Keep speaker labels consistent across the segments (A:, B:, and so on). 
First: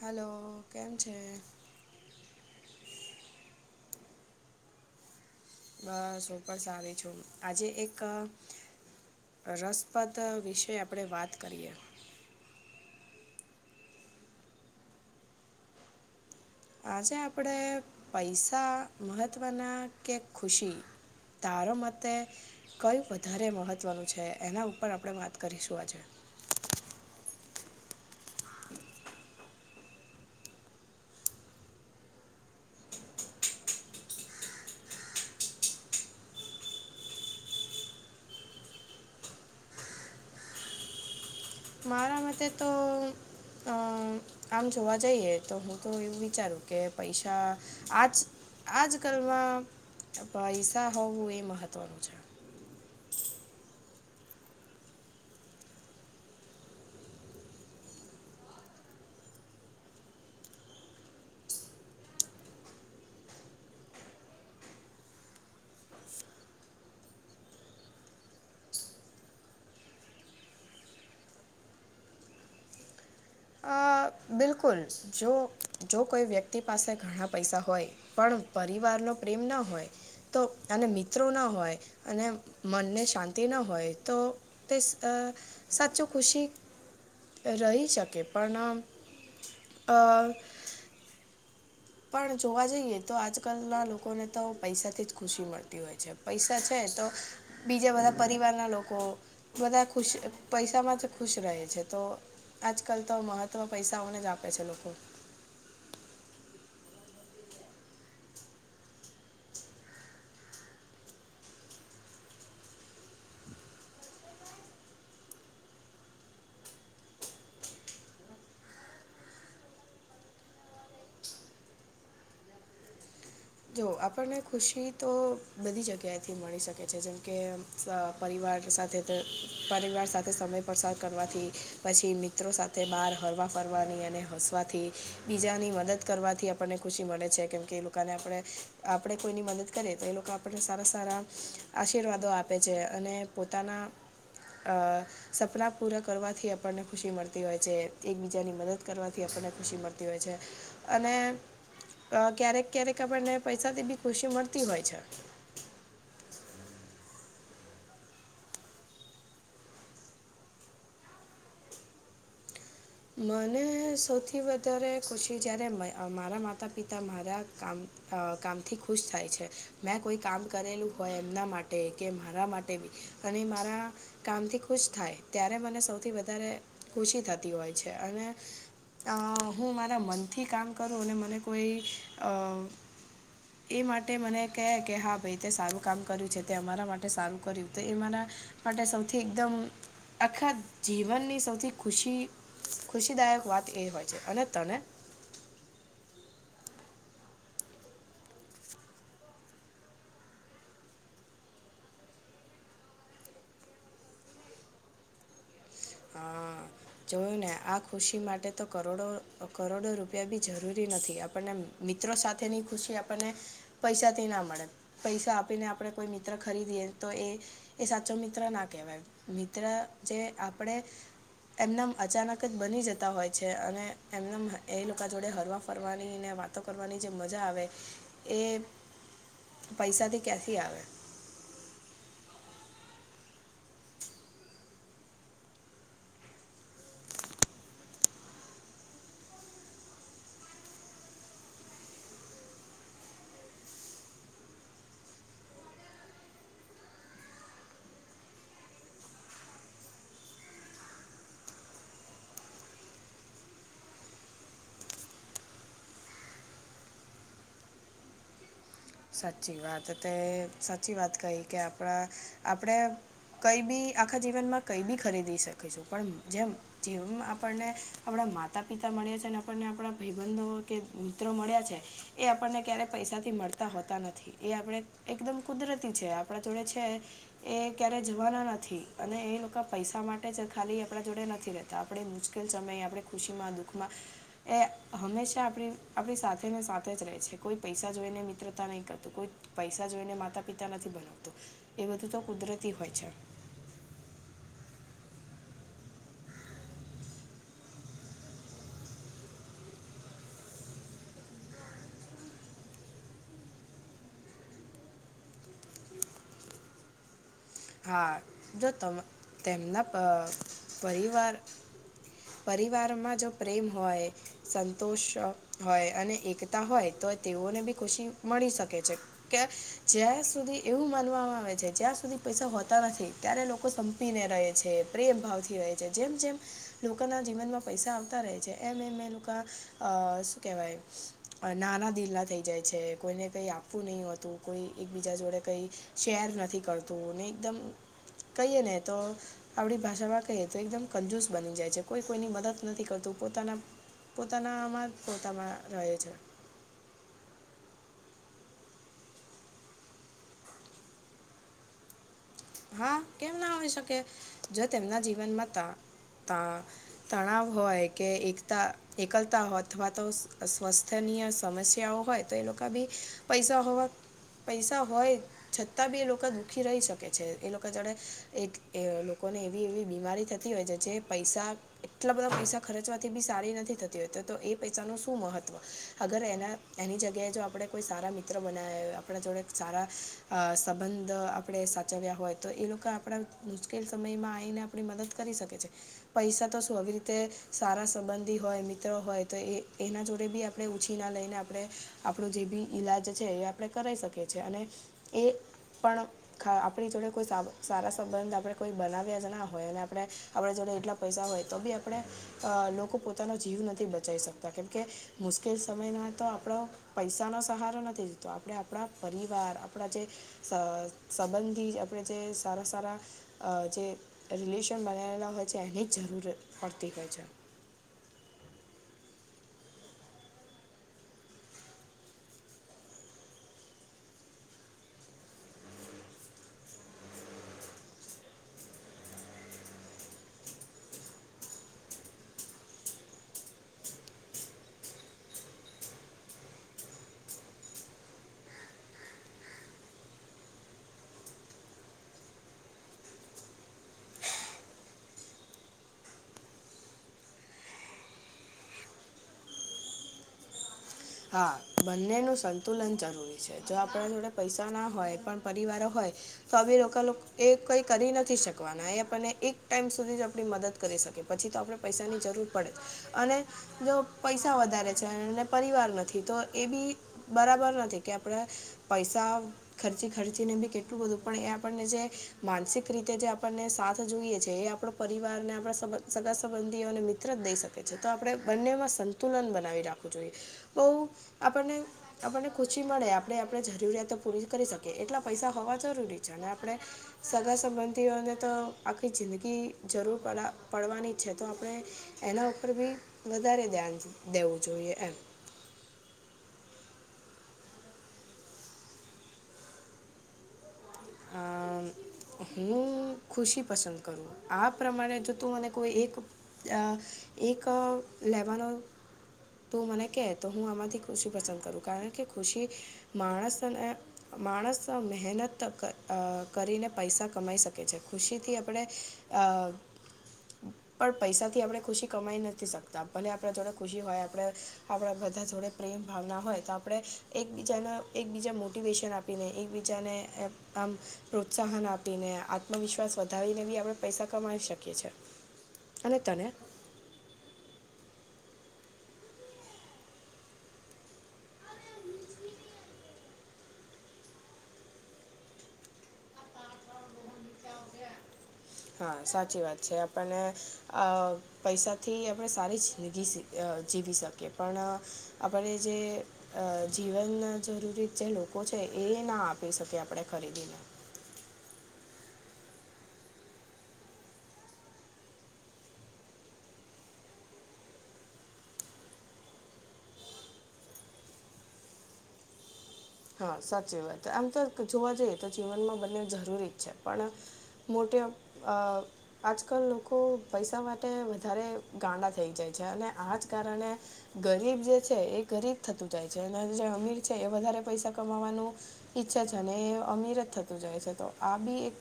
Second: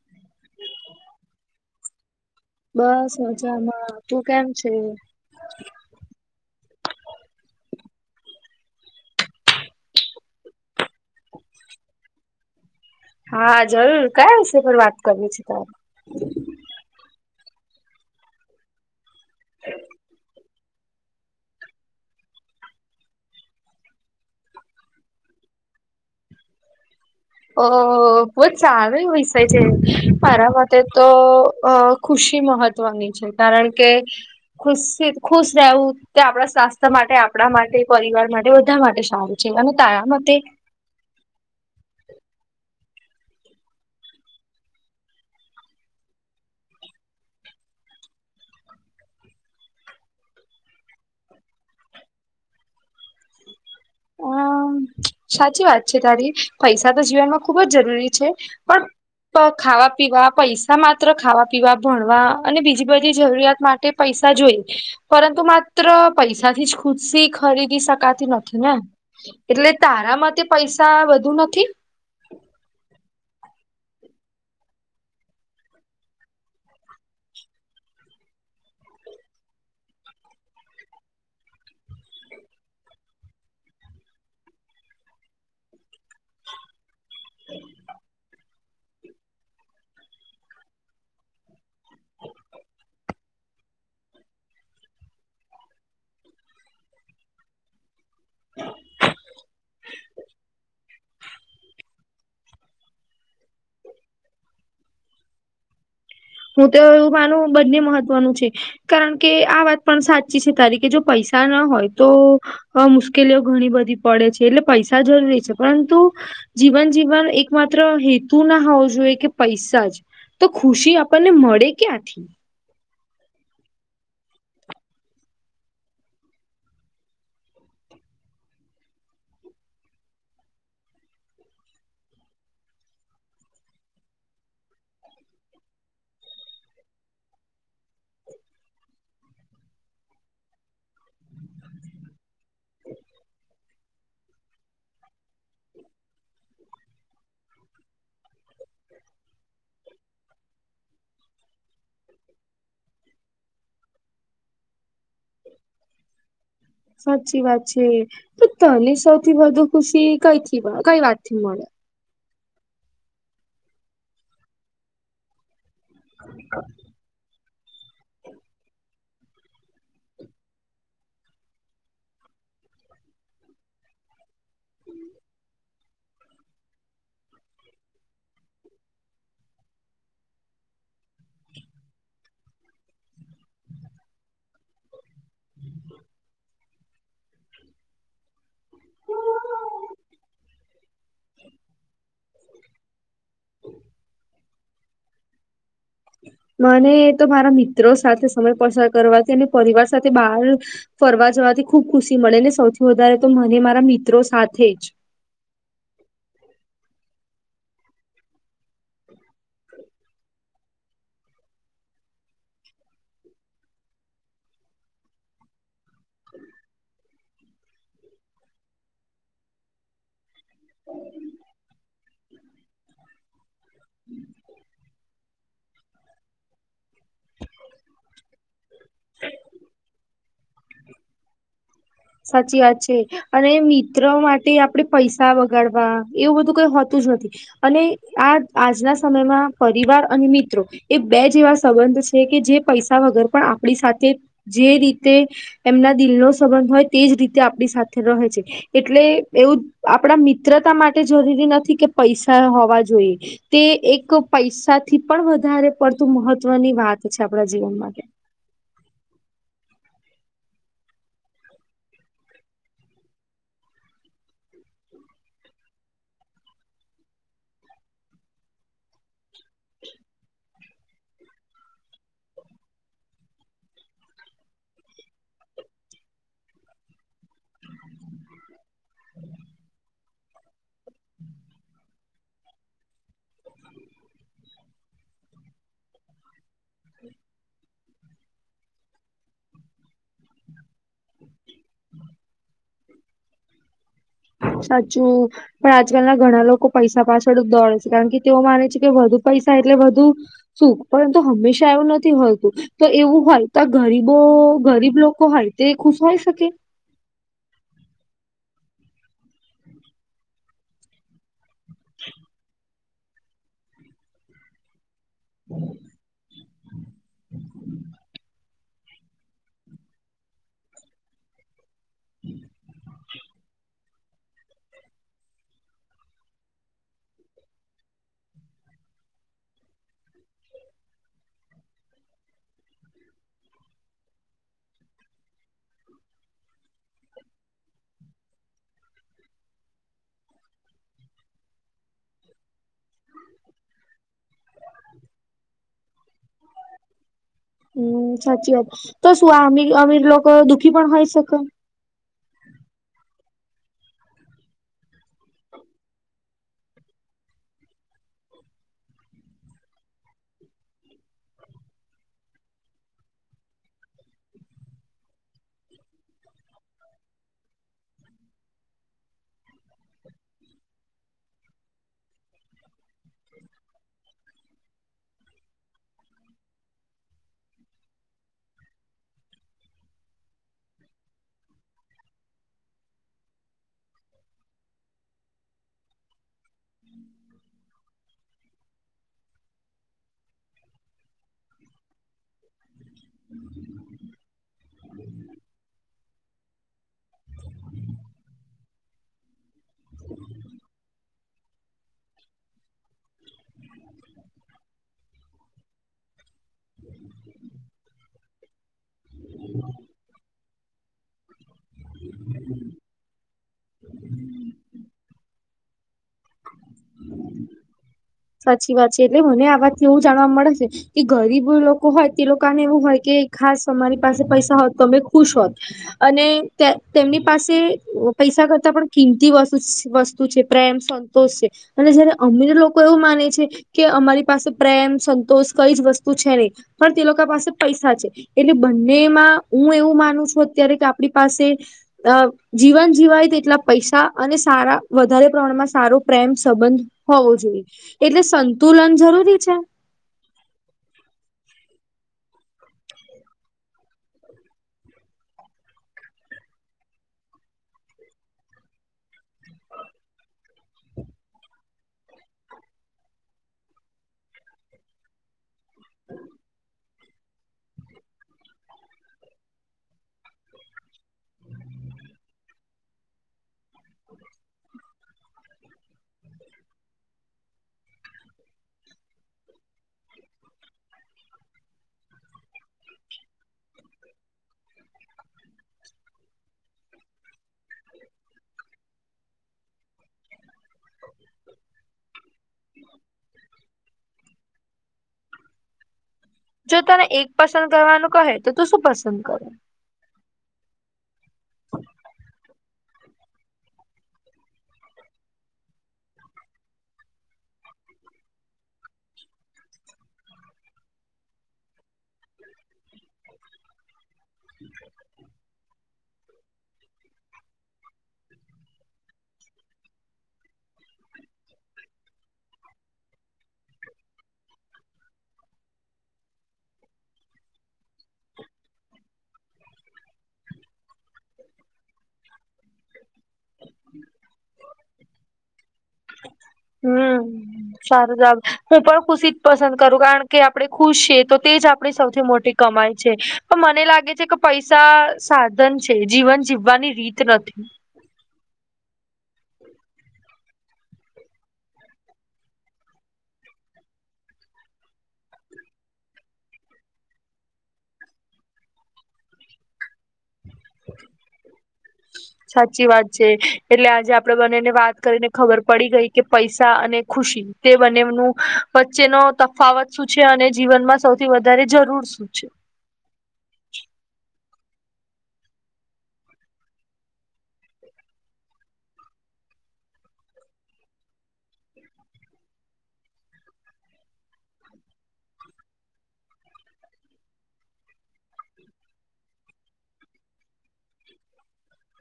A: Hello કેમ છે
B: બસ મજામાં તું કેમ છે
A: બસ હુ પણ સારી છું આજે એક રસપ્રદ વિશે આપણે વાત કરીએ
B: હા જરૂર કયા વિષય પર વાત કરવી છે તારે
A: આજે આપણે પૈસા મહત્ત્વના કે ખુશી તારો મતે કયું વધારે મહત્ત્વનું છે એના ઉપર આપણે વાત કરીશું આજે
B: ઓહહ અ બોજ સારુ વિસ્યે છે માટે મારાં માટે તો અ ખુશી મહ મહત્વ ની છે કારણ કે ખુશી ખુશ રહેવું તે આપણા સ્વાસ્થ્ય માટે આપણા માટે પરિવાર માટે બધા માટે સારું પછી અને તારા મતે
A: મારા માટેતે તો અ આમ જોવા જઈએ, તો હું તો એવું વિચારું કે પૈસા આજ આજકાલમાં પૈસા હોવું એ મહત્ત્વનું છે.
B: અમ
A: [inaudible]
B: સાચી વાત છે તારી પૈસા તો જીવનમાં ખુબ જ જરૂરી છે. પણ ખાવા પીવા પૈસા માત્ર ખાવા પીવા ભણવા અને બીજી બધી જરૂરિયાત માટે પૈસા જોઈ પરંતુ માત્ર પૈસા થી જ ખુશી ખરીદી શકાતી નથી ને, એટલે તારા માટે પૈસા વધુ નથી?
A: અ બિલકુલ જો જો કોઈ વ્યક્તિ પાસે ઘણા પૈસા હોય. પણ પરિવાર નો પ્રેમ ના હોય. તો અને મિત્રો ન હોય અને મનને શાંતિ ન હોય. તો તે સ સાચું ખુશી રહી શકે પણ અ પણ જોવા જઈએ તો આજકાલના લોકોને તો પૈસાથી જ ખુશી મળતી હોય છે પૈસા છે. તો બીજા બધા પરિવાર ના લોકો બધા ખુશ પૈસામાં ખુશ રહે છે તો આજકાલ તો મહત્વ પૈસાઓને જ આપે છે. લોકો
B: હું તો એવું માનું બંને મહત્વનું છે. કારણ કે આ વાત પણ સાચી છે, તારી કે જો પૈસા ના હોય તો અ મુશ્કેલીઓ ઘણી બધી પડે છે, એટલે પૈસા જરૂરી છે પરંતુ જીવન જીવવા એક માત્ર હેતુ ના હોવો જોઈએ કે પૈસા જ તો ખુશી આપ ને મળે ક્યાંથી
A: જો આપણને ખુશી તો બધી જગ્યાએથી મળી શકે છે, જેમકે પરિવાર સાથે પરિવાર સાથે સમય પસાર કરવાથી પછી મિત્રો સાથે બહાર હરવા ફરવાની અને હસવાથી બીજાની મદદ કરવાથી આપણને ખુશી મળે છે, કેમ કે એ લોકોને આપણે આપડે કોઈની મદદ કરીએ તો એ લોકો આપણને સારા સારા આશીર્વાદો આપે છે, અને પોતાના અ સપના પૂરા કરવાથી આપણને ખુશી મળતી હોય છે, એકબીજાની મદદ કરવાથી આપણને ખુશી મળતી હોય છે. અને ક્યારેક ક્યારેક આપણને પૈસાથી બી ખુશી મળતી હોય છે.
B: સાચી વાત છે, તો તને સૌથી વધુ ખુશી કઈથી કઈ વાત થી મળે?
A: મને સૌથી વધારે ખુશી જ્યારે મારા માતા પિતા તમારા કામ કામથી ખુશ થાય છે મેં કોઈ કામ કરેલું હોય એમના માટે માટે કે મારા માટે બી અને મારા કામથી ખુશ થાય ત્યારે મને સૌથી વધારે ખુશી થતી હોય છે, અને હું મારા મનથી કામ કરું અને મને કોઈ [inaudible] એ માટે મને કહે કે હા ભાઈ તે સારું કામ કર્યું છે, તે અમારા માટે સારું કર્યું તો એ મારા માટે સૌથી એકદમ આખા જીવનની સૌથી ખુશી ખુશીદાયક વાત એ હોય છે. અને તને
B: મને તો મારા મિત્રો સાથે સમય પસાર કરવાથી, અને પરિવાર સાથે બહાર ફરવા જવાથી ખુબ ખુશી મળે ને સૌથી વધારે તો મને મારા મિત્રો સાથે જ
A: હા જોયુંને આ ખુશી માટે તો કરોડો કરોડો રૂપિયા બી જરૂરી નથી આપણને મિત્રો સાથેની ખુશી આપણને પૈસાથી ના મળે પૈસા આપીને આપણે કોઈ મિત્ર ખરીદીએ તો એ એ સાચો મિત્ર ના કેહેવાય મિત્ર જે આપણે એમનામ અચાનક જ બની જતા હોય છે અને એમને એ લોકો જોડે હરવા ફરવાની ને વાતો કરવાની જે મજા આવે એ પૈસાથી ક્યાંથી આવે
B: સાચી વાત છે. અને મિત્ર માટે આપણેે પૈસા વગાડવા એવું બધું કઈ હોતું જ નથી અને આ આજના સમયમાં પરિવાર અને મિત્રો એ બે જેવા સંબંધ છે કે જે પૈસા વગર પણ આપણી સાથે જે રીતે એમના દિલનો સંબંધ હોય તેજ રીતે આપણી સાથે રહે છે. એટલે એવું આપડા મિત્રતા માટે જરૂરી નથી કે પૈસા હોવા જોઈએ તે એક પૈસાથી પણ વધારે પડતું મહત્વની વાત છે આપણા જીવન માટે
A: સાચી વાત તે સાચી વાત કહી કે આપણા આપણે કઈ બી આખા જીવનમાં કઈ બી ખરીદી શકેશું પણ જેમ જેવમ આપણને આપણા માતા પિતા મળએ છે ને આપને આપણા ભાઈબંધો કે મિત્રો મળ્યા છે એ આપણને ક્યારે પૈસાથી મળત તા હોતા નથી એ આપણે એકદમ કુદરતી છે આપણા જોડે છે. એ ક્યારે જવાના નથી અને એ લોકો પૈસા માટે જ ખાલી આપણા જોડે નથી રેતા તા આપણે મુશ્કેલ સમયે આપણે ખુશીમાં દુઃખમાં એ હંમેશા આપણી આપણી સાથે ને સાથે જ રહે છે કોઈ પૈસા જોઈને મિત્ર એવું ન કરતું કોઈ પૈસા જોઈને માતા પિતા નથી બનાવતું એ બધું તો કુદરતી હોય છે.
B: સાચું પણ આજકાલના ઘણા લોકો પૈસા પાછળ જ દોડે છે કારણ કે તેઓ માને છે કે વધુ પૈસા એટલે વધુ શું પરંતુ હંમેશા એવું નથી હોતું તો એવું હોય તો આ ગરીબો ગરીબ લોકો હોય તે ખુશ હોય શકે
A: હા જો તેમના પરિવાર પરિવારમાં જો પ્રેમ હોય સંતોષ હોય અને એકતા હોય તો તેઓને બી ખુશી મળી શકે છે. કે જ્યાં સુધી એવું માનવામાં આવે છે જ્યાં સુધી પૈસા હોતા નથી ત્યારે લોકો સંપીને રહે છે પ્રેમ ભાવ થી રહે છે જેમ જેમ લોકોના જીવનમાં પૈસા આવતા રહે છે એમ એમ એ લોકો અ શું કહેવાય નાના દિલના થઈ જાય છે કોઈને કંઈ આપવું નહીં હોતું કોઈ એકબીજા જોડે કંઈ શેર નથી કરતું ને એકદમ કહીએ ને તો આવડી ભાષામાં કહીએ તો એકદમ કંજુસ બની જાય છે કોઈ કોઈની મદદ નથી કરતું પોતાના પોતાનામાં જ પોતામાં રહે છે.
B: હમ સાચી વાત તો શું આમ અમીર લોકોક દુઃખી પણ હોય સકે
A: હા કેમ ના હોઈ શકે જો તેમના જીવનમાં ત ત તણાવ હોય કે એકતા એકલતા હોય અથવા તો સ્વાસ્થનીય સમસ્યાઓ હોય તો એ લોકો બી પૈસાવા પૈસા હોય છતાં બી એ લોકો દુઃખી રહી શકે કે છે એ લોકો જડે એક લોકોને એવી એવી બીમારી થતી હોય છે જે પૈસા એટલા બધા પૈસા ખર્ચવાથી બી સારી નથી થતી હોય તો તો એ પૈસા ન શું મહત્ત્વ અગર એના એની જગ્યાએ જો આપણે કોઈ સારા મિત્ર બનાવેય આપણા જોડે સારા સંબંધ આપણે ચવ્યા હોય તો એ લોકો આપણા મુશ્કેલ સમયમાં આવીને આપણી મદદ કરી શકે છે. પૈસા તો શું આવી રીતે સારા સંબંધી હોય મિત્રો હોય તો એ એના જોડે બી આપ આપણે ઉછી ના લઈને આપણે આપણો જે બી ઈલાજ છે એ આપણે કરાવી શકીએ છ છેીએ અને એ પણ ખા આપ [unintelligible] આપણી જોડે કોઈ સારા સંબંધ આપણે કોઈ બનાવ્યા જ ના હોય અને આપણે આપણે જોડે એટલા પૈસા હોય તો બી આપણે અ લોકો પોતાનો જીવ નથી બચાવી શકતા કેમકે મુશ્કેલ સમયમાં તો આપણો પૈસાનોો સહારો નથી દીતો આપણે આપણા પરિવાર આપણા જે સ સંબંધ થી આપણે જે સારા સારા અ જે રિલેશન બનાવેલા હોય છે એની જ જરૂર પડતી હોય છે.
B: સાચી વાત છે એટલે મને આ વાતથી એવું જાણવા મળે છે. કે ગરીબ લોકો હોય તે લોકોને એવું હોય કે ખાસ અમારી પાસે પૈસા હોત તો અમે ખુશ હોત અને તે તેમની પાસે પૈસા કરતાં પણ કિંમતી વસ્તુ છે પ્રેમ સંતોષ છે. અને જયારે અમીર લોકો એવું માને છે કે અમારી પાસે પ્રેમ, સંતોષ કઈ જ વસ્તુ છે નહી પણ તે લોકો પાસે પૈસા છે. એટલે બંનેમાં હું એવું માનું છું અત્યારે કે આપણી પાસે અ જીવન જીવાય તેટલા પૈસા અને સારા વધારે પ્રમાણમાં સારો પ્રેમ સંબંધ હોવો જોઈએ એટલે સંતુલન જરૂરી છે.
A: હા બંનેનું સંતુલન જરૂરી છે જો આપણે જોડે પૈસા ના હોય પણ પરિવારો હોય તોી લોકો એ કઈ કરી નથી શકવાના એ આપને એક ટાઈમ સુધી જ આપણી મદદ કરી શકી પછી તો આપણે પૈસાની જરૂર પડે અને જો પૈસા વધારે છે અને પરિવાર ન થી તો એ બી બરાબર નથી કે આપણે પૈસા ખર્ચી ખર્ચી ને બી કેટલું બધું પણ એ આપણને જે માનસિક રીતે જે આપણને સાથ જોઈએ છે એ આપડો પરિવાર ને આપણા સબ સગા સંબંધીઓને મિત્ર જ દઈ શકે છે તો આપણે બંનેમાં સં તુલન બનાવી રાખવું જોઈએ બહુ આપણને આપણને ખુશી મળે આપણે આપણે જરૂરિયાતો પૂરી કરી શકીએ એટલા પૈસા હોવા જરૂરી છે અને આપણે સગા સંબંધીઓને તો આખી જિંદગી જરૂર પ પડવાની છે તો આપણે એના ઉપર બી વધારે ધ્યાન દેવું જોઈએ એમ
B: જો તને એક પસંદ કરવાનું કહે તો તું શું પસંદ કરે?
A: આ હું ખુશી પસંદ કરું આ પ્રમાણે જો તું મને કોઈ એક એક લેવાનોનો તો મને કે તો હું આમાંથી ખુશી પસંદ કરું કારણ કે ખુશી માણસને માણસ મહેનત અ કરીને પૈસા કમાઈ શકે છે, પરંતુ ખુશી આપણે અ પણ પૈસાથી આપણે ખુશી કમાઈ નથી શકતા, ભલે આપણા જોડે ખુશી હોય. આપણા બધા જોડે પ્રેમભાવના હોય તો આપણે એકબીજાના એકબીજા મોટીવેશન આપ પીને એકબીજાને આમ પ્રોત્સાહન આપીને આત્મવિશ્વાસ વધારીને આપણે પૈસા કમાઈ શકીએ છીએ. અને તને
B: હમ સારું જવાબ, હું પણ ખુશી જ પસંદ કરું છું, કારણ કે આપણે ખુશ છીએ તો એ જ આપણી સૌથી મોટી કમાઈ છે. મને લાગે છે કે પૈસા સાધન છે, જીવન જીવવાની રીત નથી.
A: હા, સાચી વાત છે. આપણને અ પૈસાથી આપણે સારી જિંદગી સી જીવી શકીએ, પણ આપણે જે અ જીવનમાં જરૂરી જે લોકો છે, એ ના આપી શકે ખરીદીને [inaudible]
B: સાચી વાત છે. એટલે આજે આપણે બંનેને વાત કરીને ખબર પડી ગઈ કે પૈસા અને ખુશી એ બંનેવનો વચ્ચેનો તફાવત શું છે અને જીવનમાં સૌથી વધારે જરૂર શું છે.
A: હા, સાચી વાત છે. આમ તો જોવા જઈએ તો જીવનમાં બંને જરૂરી છે, પણ મોટે અ આજકાલ લોકો પૈસા માટે વધારે ગાંડા થઈ જાય છે, અને આ જ કારણે ગરીબ જે છે એ ગરીબ થતો જાય છે અને જે અમીર છે એ વધારે પૈસા કમાવાનો ઈચ્છે છે અને અમીર જ થતો જાય છે તો આબી એક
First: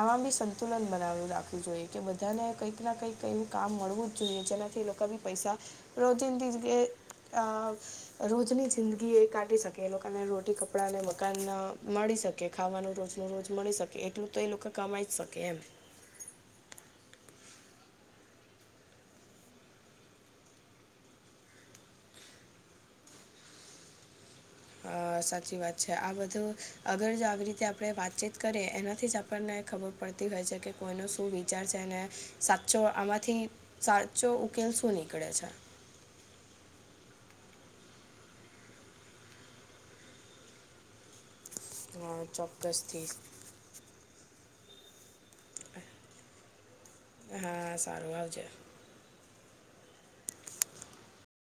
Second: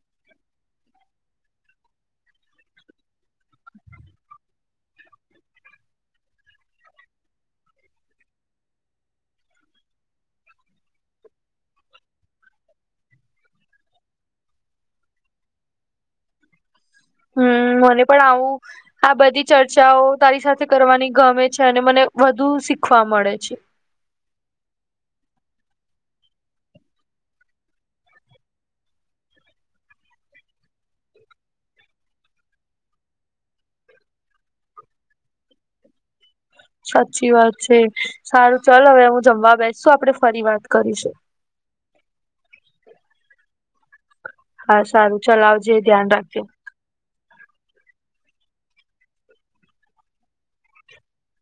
A: આમાં બી સંતુલન બનાવી રાખવું જોઈએ. કે બધાને કંઈક ને કંઈક કઈ કામ મળવું જ જોઈએ જેનાથી લો પૈસા રોજિંદી જ કે અ રોજની જિંદગી એ કાઢી શકે એલોકાને રોટી, કપડાં અને મકાન મળી શકે ખાવાનું રોજ રોજ મળી શકે એટલું તો એ લોકો કમાઈ જ શકે એમ
B: હા, મને પણ આવુ આ બધી ચર્ચાઓ તારી સાથે કરવાની ગમે છે, અને મને વધુ શીખવા મળે છે.
A: હા, સાચી વાત છે. આ બધું અગર જો આવી રીતે આપણે વાતચીત કરીએ એનાથી જ આ પણને ખબર પડતી હોય છે કે કોનો શું વિચાર છે ને સાચો આમાંથી સાચો ઉકેલ શું નીકળે છે.
B: સાચી વાત છે. સારું, ચાલ હવે હું જમવા બેસું. આપણે ફરીથી વાત કરીશું.
A: હા, ચોક્કસ થી.
B: હા, સારું. ચાલ, આવજે ધ્યાન રાખજે.
A: હા, સારું. આવજે.